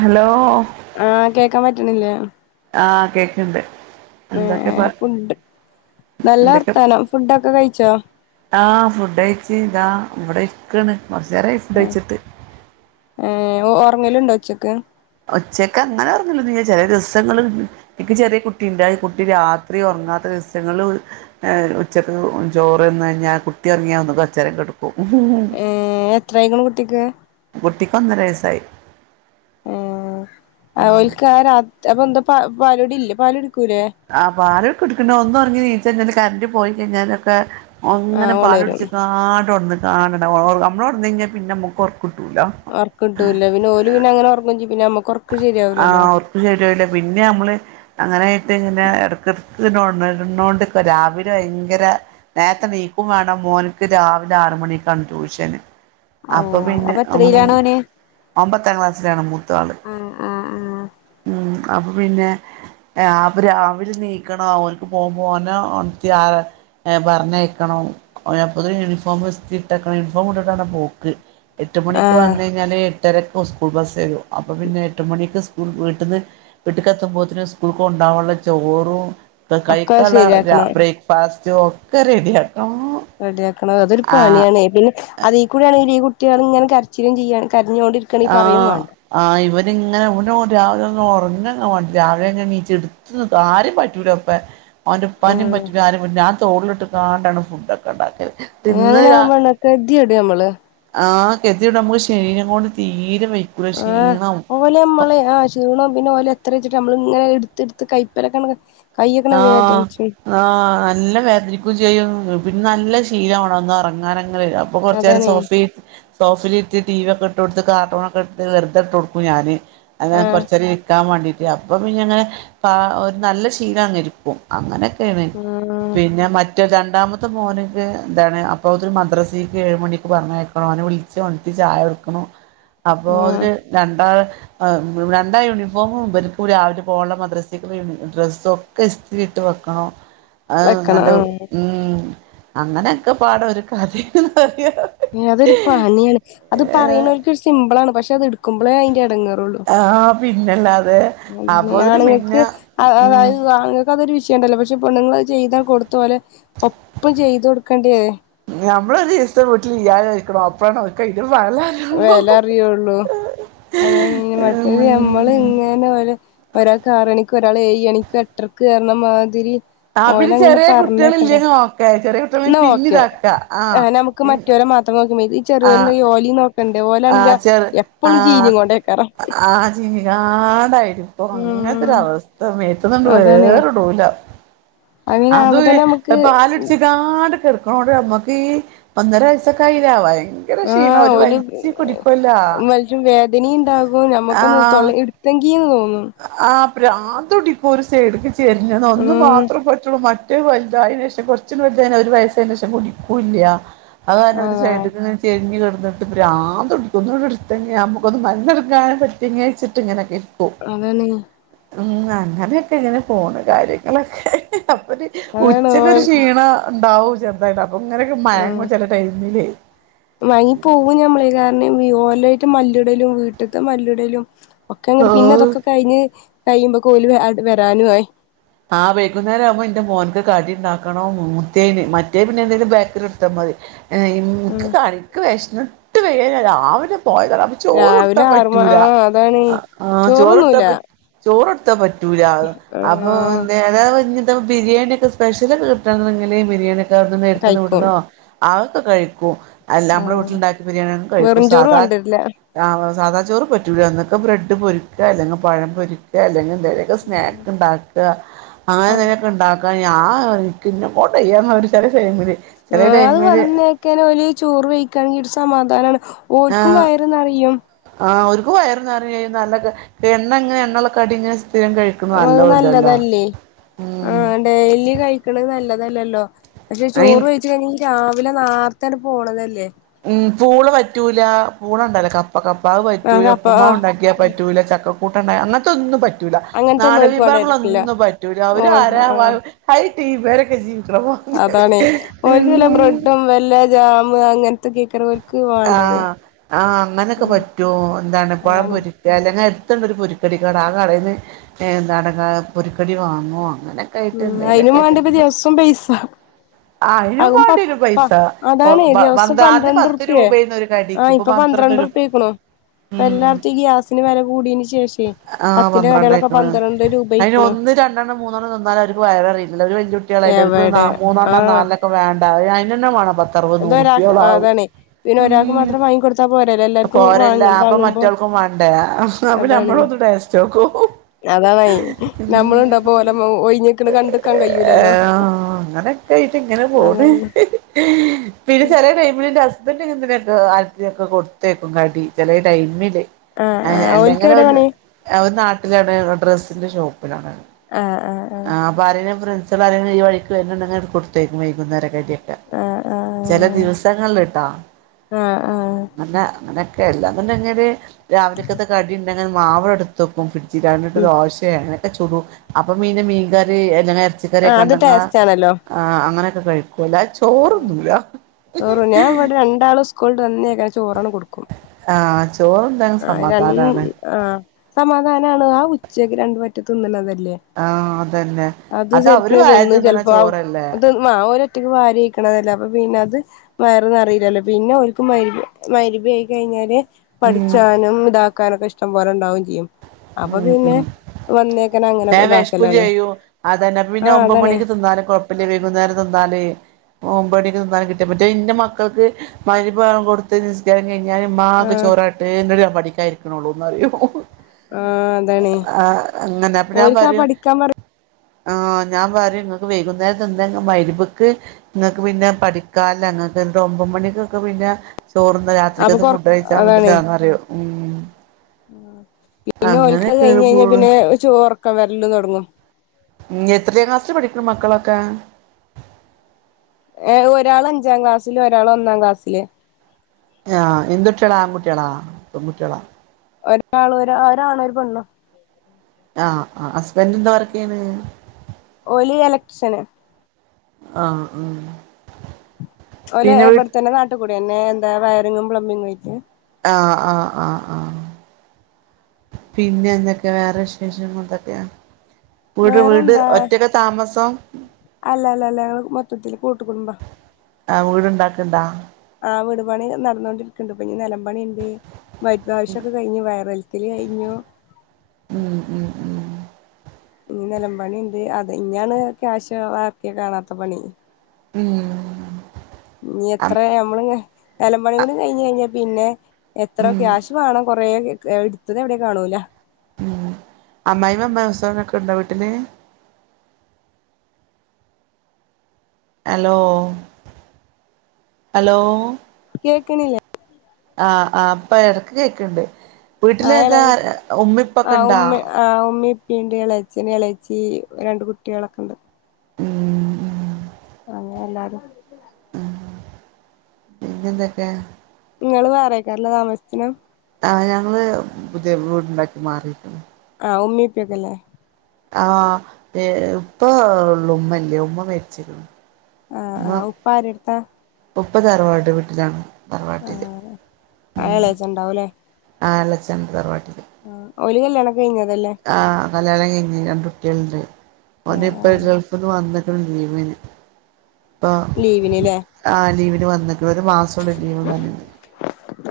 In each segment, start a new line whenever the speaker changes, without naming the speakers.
Hello
ആഹ് കേക്കാ പറ്റ്ണില്ലേ
ആഹ് കേക്ക്ൺണ്ട്
ഏഹ് ഫുഡ്ഡ് നല്ല
എന്തൊക്കെ
വർത്താനം ഫുഡ്ഡൊക്ക കഴിച്ചോ
ആഹ് ഫുഡ്ഡഴിച്ച് ഇതാ ഇവ്ടെ ഇരിക്കാണ് കൊറച്ചേരായി
ഏഹ്
ഫുഡ്ഡഴിച്ചിട്ട്
ഏഹ് ഒറങ്ങലുണ്ടൊ ഉച്ചക്ക്
ഉച്ചക്ക് അങ്ങനെ ഒറങ്ങലൊന്നുല്ല ചെലെ ദിവസങ്ങള് എനിക്ക് ചെറിയ കുട്ടി ഇണ്ട് കുട്ടിണ്ട് രാത്രി ഒറ്ങ്ങാത്ത ദിവസങ്ങൾല് ഉച്ചക്ക് ചോറ്ന്ന് കഴിഞ്ഞാ കുട്ടി ഒറങ്ങ്യ ഒന്ന് കൊറ്ച്ചേരം കെട
ഏഹ് എത്രായിക്കണ് കുട്ടിക്ക്
കുട്ടിക്ക് ഒന്നര വയസ്സായി
ആഹ് ഓൽക്കാരാത് അപ്പെന്താ പാലുടില്ലെ പാലുടിക്കൂലേ
പാലൊക കുടിക്ക്ണ്ട് ഒന്നൊറങ്ങി നീച്ചഴ്ഞ്ഞാല് കറന്റ് കഴിഞ്ഞാലൊക്കെ ഓൻങ്ങന
ആഹ് ഒണരും
പാലുടിച്ച്ങ്ങാണ്ട് ഒൺന്ന്ങ്ങാണ്ടണ് നമ്മളൊൺന്ന് കഴിഞ്ഞ പിന്നെ നമ്മക്ക് ഒർക്കിട്ടൂല
ഒർക്കിട്ടൂല പിന്ന ഓല പിന്നങ്ങന ഒർങ്ങും ചിയ്യും പിന്ന നമ്മ
ആഹ് ഒർക്ക് ശരിയാവില്ല പിന്ന നമ്മള് അങ്ങനൊയിട്ട് ഇങ്ങനെ ഇടക്ക ഇടക്ക്ന്നോണ്ട് രാവിലെ ഭയങ്കര നേരത്തെ നീക്കും വേണം മോനക്ക് രാവിലെ ആറുമണിാണ് ട്യൂഷൻ അപ്പൊ
ഓഹ്
പിന്നെ ഉം
എത്രയിലാണ് ഓന്
ഓൻ പത്താം ക്ലാസ്സിലാണ് മൂത്ത ആള്
ആഹ് ആഹ് ആഹ്
ഉം അപ്പം പിന്നെ അപ്പൊ രാവിലെ നീക്കണോ അവർക്ക് പോകുമ്പോ ന്നെ ആ പറഞ്ഞയക്കണം അപ്പത്തും യൂണിഫോം ഇസ്തിരി ഇട്ടക്കണം യൂണിഫോം ഇട്ടിട്ടാണ് പോക്ക് എട്ട് മണിക്ക്
ആഹ്
വന്ന കഴിഞ്ഞാൽ എട്ടരയ്ക്ക് സ്കൂൾ ബസ് വരും അപ്പോൾ പിന്നെ എട്ട് മണിക്ക് സ്കൂ വീട്ട കത്തുമ്പോത്തനും സ്കൂൾക്ക് കൊണ്ടാകാനുള്ള ചോറും
ഒക്കെ
കൈക്കുള്ള
ശരിയാക്കണം
ബ്രേക്ക്ഫാസ്റ്റും ഒക്കെ റെഡിയാട്ടോ
റെഡിയാക്കണം അതൊരു പണിയാണ് പിന്നെ അതൽ കൂട ആണെങ്ക ഈ കുട്ടികൾ ഇങ്ങനെ കരച്ചിലും ചെയ്യാൻ കരഞ്ഞുകൊണ്ടിരിക്ക
ആഹ് ആഹ് ഇവരിങ്ങനെ ഇവൻ രാവിലെ അ ഉറങ്ങ രാവിലെങ്ങണീറ്റ്ടു ആരെയും പറ്റൂല അവന്റെപ്പനും
ആഹ്
പറ്റൂല ഞാൻ കാണ്ടാണ് ഫുഡ്ക്കെ ഉണ്ടാക്കിയത് തിന്ന്
അങ്ങനെ ആകുമ്പോ കെതിയെട് നമ്മള്
ആഹ് [unintelligible] നമുക്ക് ശരീരം കൊണ്ട് തീരെ വയ്ക്കൂല
ആഹ്
ക്ഷീണവും
ഓലെ നമ്മള് ആഹ് ചീണണം പിന്നെ ഓല എത്രയുംച്ചിട്ട് നമ്മള് ഇങ്ങനെ എടുത്ത്ടുത്ത് കൈപ്പലക്ക
ആഹ് നല്ല വേദനിക്കുകയും ചെയ്യും പിന്നെ നല്ല ശീലമാണ അന്ന് ഇറങ്ങാനങ്ങനെ അപ്പൊ കുറച്ച നേരം
അതാണ്
സോഫ സോഫൽ ഇട്ട് ടി വി ഒക്കെ ഇട്ട് കൊടുത്ത് കാർട്ടൂൺ ഒക്കെ ഇട്ടത്ത് വെറുതെ ഇട്ട് കൊടുക്കുംഞാന് അങ്ങനെ
ആഹ്
കൊറച്ച നേരം ഇരിക്കാൻ വേണ്ടിട്ട് അപ്പൊ പിന്നെ അങ്ങനെ ഒരു നല്ല ശീലം അങ്ങ് ഇരിക്കും അങ്ങനെയൊക്കെയാണ്
ആഹ്
പിന്നെ മ മറ്റേ രണ്ടാമത്തെ മോനൊ എന്താണ് അപ്പോ ഒത്ത മദ്രസക്ക് ഏഴമണിക്ക് പറഞ്ഞയക്കണോ അവനെ വിളിച്ച ണത്തി ചായ ടുക്കണം
ഉം
അപ്പോ ഒര് രണ്ടാ രണ്ടാ യൂണിഫോമും വലപ്പും രാവിലെ പോകണം മദ്രസ്സിക്കുള്ള യ ഡ്ര സൊക്ക ഇസ്ത്തിരി ഇട്ട് വെക്കണം അത്
വെക്കണം
നല്ല
ആഹ്
അങ്ങനെയൊക്കെ പാട ഒരു കഥയ പറയുക
ഏ അതൊരു പാനിയാണ് അത് പറയുന്നവർക്കരു സിമ്പിൾ ആണ് പക്ഷെ അത് എടുക്കുമ്പോളേ അതിറെ അടങ്ങാറുള്ളു
ആഹ് പിന്നെല്ലാതെ
അതന്നെ ആണുങ്ങക്ക് അതായത് അതൊരു വിഷയംണ്ടല്ലോ പക്ഷെ പെണ്ങ്ങൾ ചെയ്താ കൊടുത്തപലെ ഒപ്പം ചെയ്തു കൊടുക്കേണ്ടിേ
ഞമ്മളോരീസം വീട്ടിൽ ഇല്ലാതെ നിക്കണം അപ്പടാണ്
വെല അറിയുള്ളൂ
[unintelligible]
പോലെ ഒരാൾക്ക് ആറണിക്കും ഒരാൾ എയണിക്കും എട്ടരയ്ക്ക് കറണമാതിരി
ആഹ് പിന്നെ ചെറിയ കുട്ടികൾ ഇല്ലെങ്കിൽ നോക്ക ചെറിയ കുട്ടികള
എന്നാ
പിന്നെ ഇതാക്കാ ആ പി
നോക്ക ഈ ചെറിയോല ഓലീ നോക്കണ്ട
ആഹ്
ഓലാണെങ്ക
ചെറ്
എപ്പോഴും ചീഞ്ഞ കൊണ്ടേക്കാ
[unintelligible] ഇപ്പോ അങ്ങനത്തെര
ഉം
അവസ്ഥ
അതാണ് അങ്ങനെ
അത്
ആവുമ്പോ തന്നെ
ഇപ്പ
നമുക്ക്
പാല ഇടിച്ചിക്കാ ട് കടക്കണണ്ട് നമ്മുക്ക് ഈ ഒന്നര വയസക്കയില ആവാമായി
ആഹ് ഓൽ വേദന ഉണ്ടാകും നമുക്കൊന്ന് തൊ എടുത്തെങ്കിന്ന് തോന്നുന്നു
ആഹ് പ്രാന്ത് പിടിക്കും ഒരു സൈഡക്ക് ചേരിഞ്ഞന്ന് ഒന്ന്
ഉം
മാത്രേ പറ്റുള്ളൂ ഏറ്റവും വലുത അതിന ശേഷം കുറച്ച വലുത ഒരു വയസ്സ് അയതിനു ശേഷം കുടിക്കൂല്ല അതാരണം ഒരു
അതാ
സൈഡ ചെരിഞ്ഞഞ് കിടന്നിട്ട് പ്രാന്തു പിടിക്കും ഒന്നുടുത്തങ്ങെ നമുക്കൊന്ന് മലന്നടുക്കാൻ പറ്റും തിങ്ങേഴിച്ചിട്ട്ങ്ങനെ കിട്ടും
അതനെ
ഉം അങ്ങനെയൊക്കെ ഇങ്ങനെ ഫോണ് കാര്യങ്ങളൊക്കെ അപ്പര്
അതാണ്
ഉച്ചക്കൊരു
ഓൽ
ക്ഷീണ ഉണ്ടാവും ചെന്തായിട്ട അപ്പൊ ഇങ്ങനെയൊക്കെ മയങ്ങും ചില ടൈമിലേ
വാങ്ങി പോകു ഞമ്മളെ കാരണംഓലായിട്ട് മല്ലിടലും വീട്ടത്തെ മല്ലിടലും ഒക്കെ അങ്ങ് പിന്നെ
ആഹ്
അതൊക്കെ കഴിഞ്ഞ് കഴിയുമ്പോ ഓല് വരാനു ആയി
ആഹ വൈകുന്നേര ആവുമ്പോ എന്റെ മോനക്ക് കടി ഉണ്ടാക്കണോ മുത്തേന് മറ്റേ പിന്നെ എന്തേിലും ബേക്കറി എടുത്താ മതി എനിക്ക് കണിക്ക് വിശന്നിട്ട് വയ്യ ഞാൻ രാവിലെ പോയതാണ് ചോറ്
രാവിലെ
കൊടുത്താ
ആറ് മ
പറ്റൂല
ആ അതാണ്
ആഹ ചോറ്ടുത്താ
ചോറൊന്നുല്ല
പറ്റ ചോറെടുത്താ പറ്റൂല അപ്പ
ആഹ്
എന്ത അതാ ബരിയാണ ഒക്കെ സ്പെഷ്യല ഒക്ക കിട്ട തുങ്ങല്ലേ ബിരിയാണി ന്ന എടുത്തന്ന് നേരത്തിനു
കഴിക്കും
വിടണോ ആതൊക്കെ കഴിക്കും അല്ല നമ്മുടെ
ആഹ്
വീട്ടിലുണ്ടാക്കിയ ബിരിയാണി കഴിക്കൂ
വെറുംചോറ്
സാധാ
വാണ്ടിവരില്ല
ആഹ സാധാ ചോറ് പറ്റൂല എന്നന്നൊക്കെ ബ്രെഡ് പൊരുക്കുക അല്ലെങ്കിൽ പഴം പൊരിക്കുക അല്ലെങ്കിൽന്ത സ്നാക്ക് ഉണ്ടാക്ക
ആഹ്
അങ്ങനെെയൊക്കെ ഉണ്ടാക്ക ഞാ എനിക്ക്ന്ന പോട്ട ചെയ്യാന്ന ഒരു ചില ചെയ്യില്
ആഹ അത് വന്നേക്കനെല് ചോറ് കഴിക്കാണെങ്കിഒരു സമാധാനാണ് ഓൽക്കും
ആഹ്
വയറ്നറിയും
ആഹ് ഒരുക്ക് വയറ് നറീം നല്ല എണ്ണ ഇങ്ങനെ എണ്ണള്ള കടി ഇങ്ങനെ സ്ഥിരം കഴിക് ക്ക്‌
അത്
നല്ല അല്ലല്ല
നല്ലതല്ലേ ആഹ് ഡെയിലി കഴിക്കണത് നല്ലതല്ലല്ലോ പക്ഷെ ചോറ്
അയിന്
വെയ് രാവിലെ നാറത്താണ് പോണതല്ലെ
ഉം പൂള് പറ്റൂല പൂളണ്ടല്ല കപ്പ കപ്പാഅത്
ആഹ്
പറ്റൂല
അപ്പ
ഉപ്പ്മാവ് ഇണ്ടാക്കിയാ
ആഹ്
പറ്റൂല ചക്കക്കൂട്ടുണ്ട അങ്ങനത്തെ ഒന്നും പറ്റ പറ്റൂല
അങ്ങനത്തൊന്നും ഓൽക്ക്
നാടവിഭവങ്ങള
വേണ്ടായിരിക്കില്ല
ഒന്നും പറ്റൂല അവര്
ഓൽ
ആരാ
ആഹ്
ഹൈ ടീമേരെക്കെ ജീവിക്കണപോ
അതാണെ ഓൽക്കല്ല ബ്രെഡും വല്ല ജാമ് അങ്ങനത്തെ കേക്കറ ഓൽ
ആഹ് ആഹ് അങ്ങനൊക്കെ പറ്റോ എന്താണ് പഴം
അതാണ്
പോരി ക്ക അലങ്കി എടുത്തണ്ടൊരു പോരിക്കടിക്കട ആഹ കടയിൽ നിന്ന് എന്താട പോരുക്കടി വാങ്ങുവ
ഉം അയിനും വേണ്ടപ്പ ദിവസം പൈസ
ആഹ് അയിനും
ആതും പത്
വേണ്ടിവരും
പ
പൈസ
അതാണെ ദിവസം
പന്ത്ര ആദ്യം
പന്ത്രണ്ട് പന്ത്രണ്ട്
പത്ത്
റുപ്പെ
രൂപേന്ന് ഒരു കടിക്ക്
ആഹ ഇപ്പൊ പന്ത്രണ്ട്
രൂപ
റുപ്യയ്ക്ണു ഇപ്പൊ
ഉം
എല്ലാടത്തും ഈ ഗ്യാസിന് വില കൂടീന് ശേഷേ
ആഹ്
പത്തിന്റെ കടളൊക്കെ
പന്ത്രണ്ടായിക്ക്ണ്
പന്ത്രണ്ട് രൂപ
അയിന്
അയ്ക്കുണു
ഒന്ന് രണ്ടെണ്ണം മൂന്നെണ്ണം തിന്നാലെ അവർ വയറ റിയില്ല ഒരു വല്യേ കുട്ട്യാളായിനാ
എവടെ
മൂന്നെണ്ണം
ആഹ്
നാലണ്ണേക്കെ വേ അയ്നന്നെ വേണം പത്
ഇത്ഓരാൾ അഹ അതാണ് പിന്നെ ഒരാൾക്ക്
ഉം
മാത്രം വാങ്ങി കൊടുത്ത ചാ പോരല്ല എല്ലാർക്കും
പോരല്ല
വാങ്ങ
അപ്പൊ
വാങ്ങുമ്പോ
മറ്റോൾക്കും വേണ്ടേ അപ്പൊ
അതാണ്
നമ്മളൊന്ന് ടേസ്റ്റോക്കും
അതാണായി നമ്മളുണ്ടാ പോലെ ഒഴിഞ്ഞക്കണകണ്ടക്കാൻ കഴിയൂലല്ലോ
അങ്ങനെക്കെ ആയിട്ട് ഇങ്ങനെ പോണ്
അതാണ്
പിന്നെ ചെറ ടൈമിലിന്റെ ഹസ്ബന്റ് ഇങ്ങനെതന്നെ ട്ടോ ആടിയോക്കെ കൊടു ക്കും കാടി ചെല ഡൈമില്
ആഹ് ആഹ് ഓൽക്ക്
അല്ലെങ്ങനെ
എവിടെ
ഒരു
പണി
അവര് നാട്ടിലാഎവിടെ ഡ്രസ്സിന്റെ ഷോപ്പിലാണ്
ആഹ് ആഹ് ആഹ്
ആഹ് അപ്പ ആരേലും ഫ്രെണ്ട്സെള് ആരെങ്കിലും ഈ വഴിക്ക് വെര്ന്ണ്ടെങ്ങെ ആണ്ട് കൊട്ത്തെയ്ക്കും വൈകുന്നേരെക്കെ അയ്റ്റേ
ആഹ് ആഹ്
ചെല ദിവസങ്ങൾള്ട്ടാ
ആഹ് ആഹ്
അങ്ങനെ അങ്ങനെയൊക്കെ എല്ലാന്ന്ണ്ടെങ്ങെല് രാവിലെക്കത്തെ കടിണ്ടെങ്ങെ മാവ് ഇട്ത്തെക്കും ഫ്രഡ് ജ്ല് അതോണ്ട് രണ്ട്
ഉം
ദോശേ അങ്ങനെയൊക്കെ ചുടും അപ്പൊ പിന്നെ മീൻകറി എങ്ങനെ
ആഹ്
എർച്ചിക്കറിയൊക്കെ
അത്
ഇണ്ടെങ്ങാ
ടേസ്റ്റ്
അഹ് ആഹ് അങ്ങനെയൊക്കെ കഴിക്കും അല്ലാതെ ചോ
ചോറു ഞാൻ ഇവടെ രണ്ടാള് സ്കൂൾട്ട് വന്നേക്കെന്നെ ചോറാണ് കൊട്ക്കും
ആഹ് ചോറ് ഇന്ടെങ്ങെ സമാധാനാണ്
ആഹ് സമാധാനാണ് ആ ഉച്ചക്ക് രണ്ട് വറ്റ് തിന്ന്ണതല്ലേ
ആഹ് അതന്നെ
അത്
അവര്
സെര്ക്ക്ന്
വാരി
തിന്നും
തിന്നണ
ചെൽപ്പൊ അവ്
ചോറല്ലേ
ത്ത്ന്നാ ഓല് ഒറ്റക്ക് വാരി വെയ്ക്ക്ണതല്ലെ അപ്പ പിന്നെ അത് വയറ് നെറീലല്ലോ പിന്നെ ഒല്ക്ക് മഹ് മഹ് രിബേയി കഴിഞ്ഞാല്
ഉം
ച്ചാനും ഇതാക്കാനൊക്കെ ഇഷ്ടം പോലെ ഇണ്ടാവും ചിയ്യും
ഉം ഉം വേം വെശക്കും
ഇതാക്കലാണ്
ചെയ്യും അതെന്നെ അപ്പ പിന്നെ
ആ
ഒമ്പത്
അതാണേ
മണിക്ക് തിന്നാലും കൊഴ് ല്ല്യ വെയ്കുന്നേരം തിന്നാല് ഒമ്പണിക്ക് തിന്നാനും കിട്ട്യാ മറ്റേത് ഇന്റെ മക്കൾക്ക് മഹ് രിബ് ബാങ്ക് കൊട് ത്ത് നിസ്കാരം കഴിഞ്ഞാല് ഇമ്മാ
ആ
ക്ക് ചോറ്കാട്ട് ന്നട്ട് ഞാൻ പഠിക്കാൻ ഇര്ക്ക്ണൊള്ളുന്ന് പറയും
ആ അതാണേ
ആഹ് അങ്ങനെ അപ്പൊ ഞാൻ
ഓൽക്ക് ആ
പറയും
പഠിക്കാൻ പറ
ആഹ് ഞാൻ പറയും ഇങ്ങക്ക് വൈകുന്നേരം തിന്നെങ്ങെ മഹ് ര്ബ്ക്ക് ഇങ്ങക്ക് പിന്നെ പഠിക്കാല്ല ഇങ്ങക്ക് ഇന്നട്ട് ഒമ്പത് മണിക്കൊക്കെ പിന്നെ ചോറ്ന്നാ
അപ്പൊ
രാത്രിക്കത്തെ
കൊറ
ഫുഡ്‌ കഴിച്ചാ
അതാണേ
മതിയല്ലാന്ന് പറയും ഉം
പിന്നെ ഓൽക്ക് അത്‌
അങ്ങനെയൊക്കേണ്
കഴിഞ്ഞ് കഴിഞ്ഞ
പോണ്
പിന്നെ ചോ ഒർക്കം വെര്ലും തൊടങ്ങും
ഉം എത്രേം ക്ലാസ്സിലാ പഠിക്ക്ണ് മക്കളൊക്കെ
ഏഹ് ഒരാള് അഞ്ചാം ക്ലാസ്സിലു ഒരാള് ഒന്നാം ക്ലാസ്സില്
ഇഹ് ആഹ് എന്ത് കുട്ട്യാളാ ആൺകുട്ട്യാളാ പെൺകുട്ട്യാളാ
ഒരാള് ഒരാ ആഹ് ഒരാണും ഒരുപെണ്ണും
ആഹ് ആഹ് ഹസ്ബൻഡ് എന്താ വർക്കെയ്യ്ണ്
ഓല് എലക്ട്രിഷ്യന്
ആഹ് ആഹ്
ഓല്
പിന്നെ വീ
ഇവെട്ത്തെന്നെ നാട്ട്കൂടിയെന്നെ എന്താ വയറിങ്ങും പ്ലംബിങ്ങും അയ്റ്റ്
ആഹ് ആഹ് ആഹ് ആഹ് പിന്നെ എന്തൊക്കെയാ വേറെ വിശേഷങ്ങള് എന്തൊക്കെയാ വീട് വീട്
വേറെന്താ
ഒറ്റക്കാ താമസം
അല്ല അല്ല അല്ല ഞങ്ങള് മൊത്തത്തില് കൂട്ട് കുടുംബ
ആഹ് വീട് ഇണ്ടാക്ക്ണ്ടാ
ആഹ് വീട് പണി നടന്നോണ്ടിരിക്ക്ണ്ട് ഇപ്പ ഇഞ് നെലംപണി ഇണ്ട് വൈറ്റ്വാഷ് ഒക്കെ കഴിഞ്ഞ് വയറ് വൽ ച്ചെല് കഴിഞ്ഞു
ഉം ഉം ഉം
ഇഞ് നെലം പണി ഇണ്ട് അതെ ഇഞാണ് ക്യാഷ് ചെലവാക്കിയ കാണാത്ത പണി
ഉം ഉം ഉം
ഇഞ് എത്രെ ഞമ്മള് ഇഞ് നെലംപണിം കൂടി കഴിഞ്ഞ് കഴിഞ്ഞ പിന്നെ എത്ര
ഉം
ക്യാഷ് വാണം കൊറേ ക് ഇട്ത്തെത് എവ്ടെ കാണൂല
ഉം അമ്മായിമ്മിം അമ്മോസനൊക്കെ ഇണ്ടോ വീട്ട്ല് ഹലോ ഹലോ
കേക്ക്ണ്ല്ലേ
ആഹ് ആ. ഇപ്പൊ എടക്ക് കേക്ക്ണ്ട്.
ആ
വീട്ടിലെന്താ ഉമ്മി ഇപ്പൊക്കെ ഇണ്ടാ.
ആഹ് ഉമ്മി എളച്ചന് എളെച്ചി രണ്ട് കുട്ട്യേളൊക്കെ ഇണ്ട്.
ഉം.
അങ്ങനെ എല്ലാരും.
പിന്നെ എന്തൊക്കെ.
ഇങ്ങള് വേറെക്കാരലെ താമസിച്ചിനി.
ആഹ് ഞങ്ങള് പുതിയ വീട്ണ്ടാക്കി മാറിയിരിക്കുന്നു.
ആഹ് ഉമ്മി ഇപ്പക്കല്ലെ.
ആഹ് ഇപ്പ ഒള്ളു. ഉമ്മ മരിച്ചിക്ക്ണ്.
ആഹ്. ആഹ്. ഉപ്പാരട്ത്ത.
ഉപ്പ തറവാട്ട് വീട്ടിലാണ്. തറവാട്ടില്.
ആഹ് ആഹ്
ഉം.
എളേച്ചൻ ഉണ്ടാവൂല്ലേ
ആഹ് എലചണ്ട് തറവാട്ടില്.
ആഹ്. ഓല് കല്യാണം കഴിഞ്ഞതല്ലേ?
ആഹ് കല്യാണം കഴിഞ്ഞ് രണ്ട് കുട്ട്യേള്ണ്ട്. ഓന്
ആഹ്
ഇപ്പം
ആഹ്
ഗൾഫ് ഇന്ന് വന്ന്ക്ക്ണ് ലീവന് ഇപ്പൊ
ലീവിന്ല്ലെ.
ആഹ് ലീവിന് വന്നിക്ക്ണ്. ഒരു മാ സൊള്ളു ലീവ് തന്ന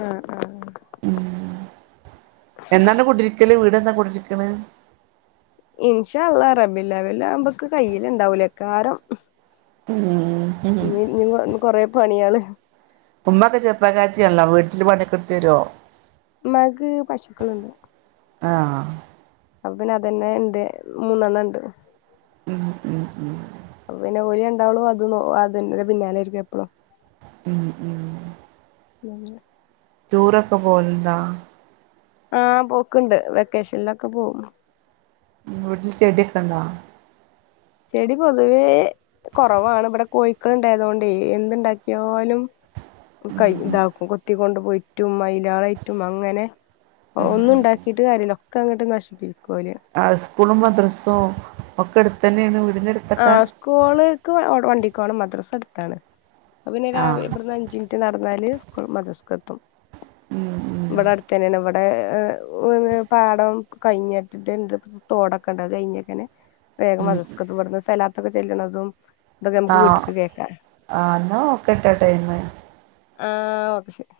ആഹ് ആഹ്.
എന്നാണ് കുടിരിക്കല്. വീടെന്താ കുടിരിക്ക്ണ്.
ഇനിഷാ അള്ള. റബില്ല വല്ലാവുമ്പക്കെ കയ്ല് ഇണ്ടാവൂലേ കാരം.
ഉം
ഇഞ് ഇഞ് കൊറെ പയ്യാണ്.
ഉമ്മെക്കെ ചെർപ്പക്കാത്ത്യാണല്ലൊ. വീട്ടില് പണിക്കെടുത്ത് തരു
ഉമ്മാക്ക് പശുക്കളുണ്ട്
ആഹ്‌.
അപ്പ പിന്നെ അതന്നെ ഇണ്ട് മൂന്നണ്ണം ഇണ്ട്.
ഉം ഉം ഉം
അപ്പ പിന്നെ ഓര് രണ്ടാളും അത് ഓ അതിന്റെ പിന്നാലെയാരിക്കും എപ്പളും
ഉം. ഉം
നന്നെ
ടൂറ്റൊക്ക പോവല് ഇണ്ടാ.
ആഹ് പോക്ക്ണ്ട്. വെക്കേഷനിലൊക്കെ പോവും
വീട്ടിൽ ചെട്യാെക്കെ ഇണ്ടാ
ചെടി പൊതുവേ കൊറവാണ് ഇവിടെ കോഴിക്കളിണ്ടായതോണ്ടേ എന്ത്‌ണ്ടാക്ക്യായാലും ബു കൈ ഇതാക്കും കൊത്തിക്കൊണ്ട് പോയിറ്റും മൈലായിറ്റും അങ്ങനെ ഒ ഒന്നും ഇണ്ടാക്കീട്ട് കാര്യല്ല. ഒക്കെ അങ്ങട്ട് നശിപ്പിക്കുവോല്
ആഹ് സ്കൂളും, മദ്രസോം, ഒക്ക ഒക്ക അടുത്തന്നെയാണ് വീടിന്റെ അടു
ആഹ്‌ സ്കൂള്ക്ക് വ ഒ വണ്ടിക്ക് പോണം മദ്രാസി അടുത്താണ് അപ്പ പിന്നെ രാവിലെ
ആഹ്
ഇവിടുന്ന് അഞ്ച് റ്റ് നടന്നാല് സ്ക് മദ്രസക്ക് എത്തും
ഉം ഉം
ഇവിടെ അടുത്ത്‌ തന്നെയാണ് ഇവ ടെ ഏഹ് പാടം കഴിഞ്ഞിട്ട് തോടൊക്കണ്ട അത് കഴിഞ്ഞക്കനെ വേഗം മദ്രസക്കെത്തും ഇവിടുന്ന് സലാത്തൊക്കെ ചെല്ലണതും ഇതൊക്കെ നമുക്ക് വീട്ടിക്ക് കേക്കാം
ആ എന്നാ ഒക്കെട്ടൊയ്ന്ന്
ആഹ്‌ ഓക്കെ ശെരി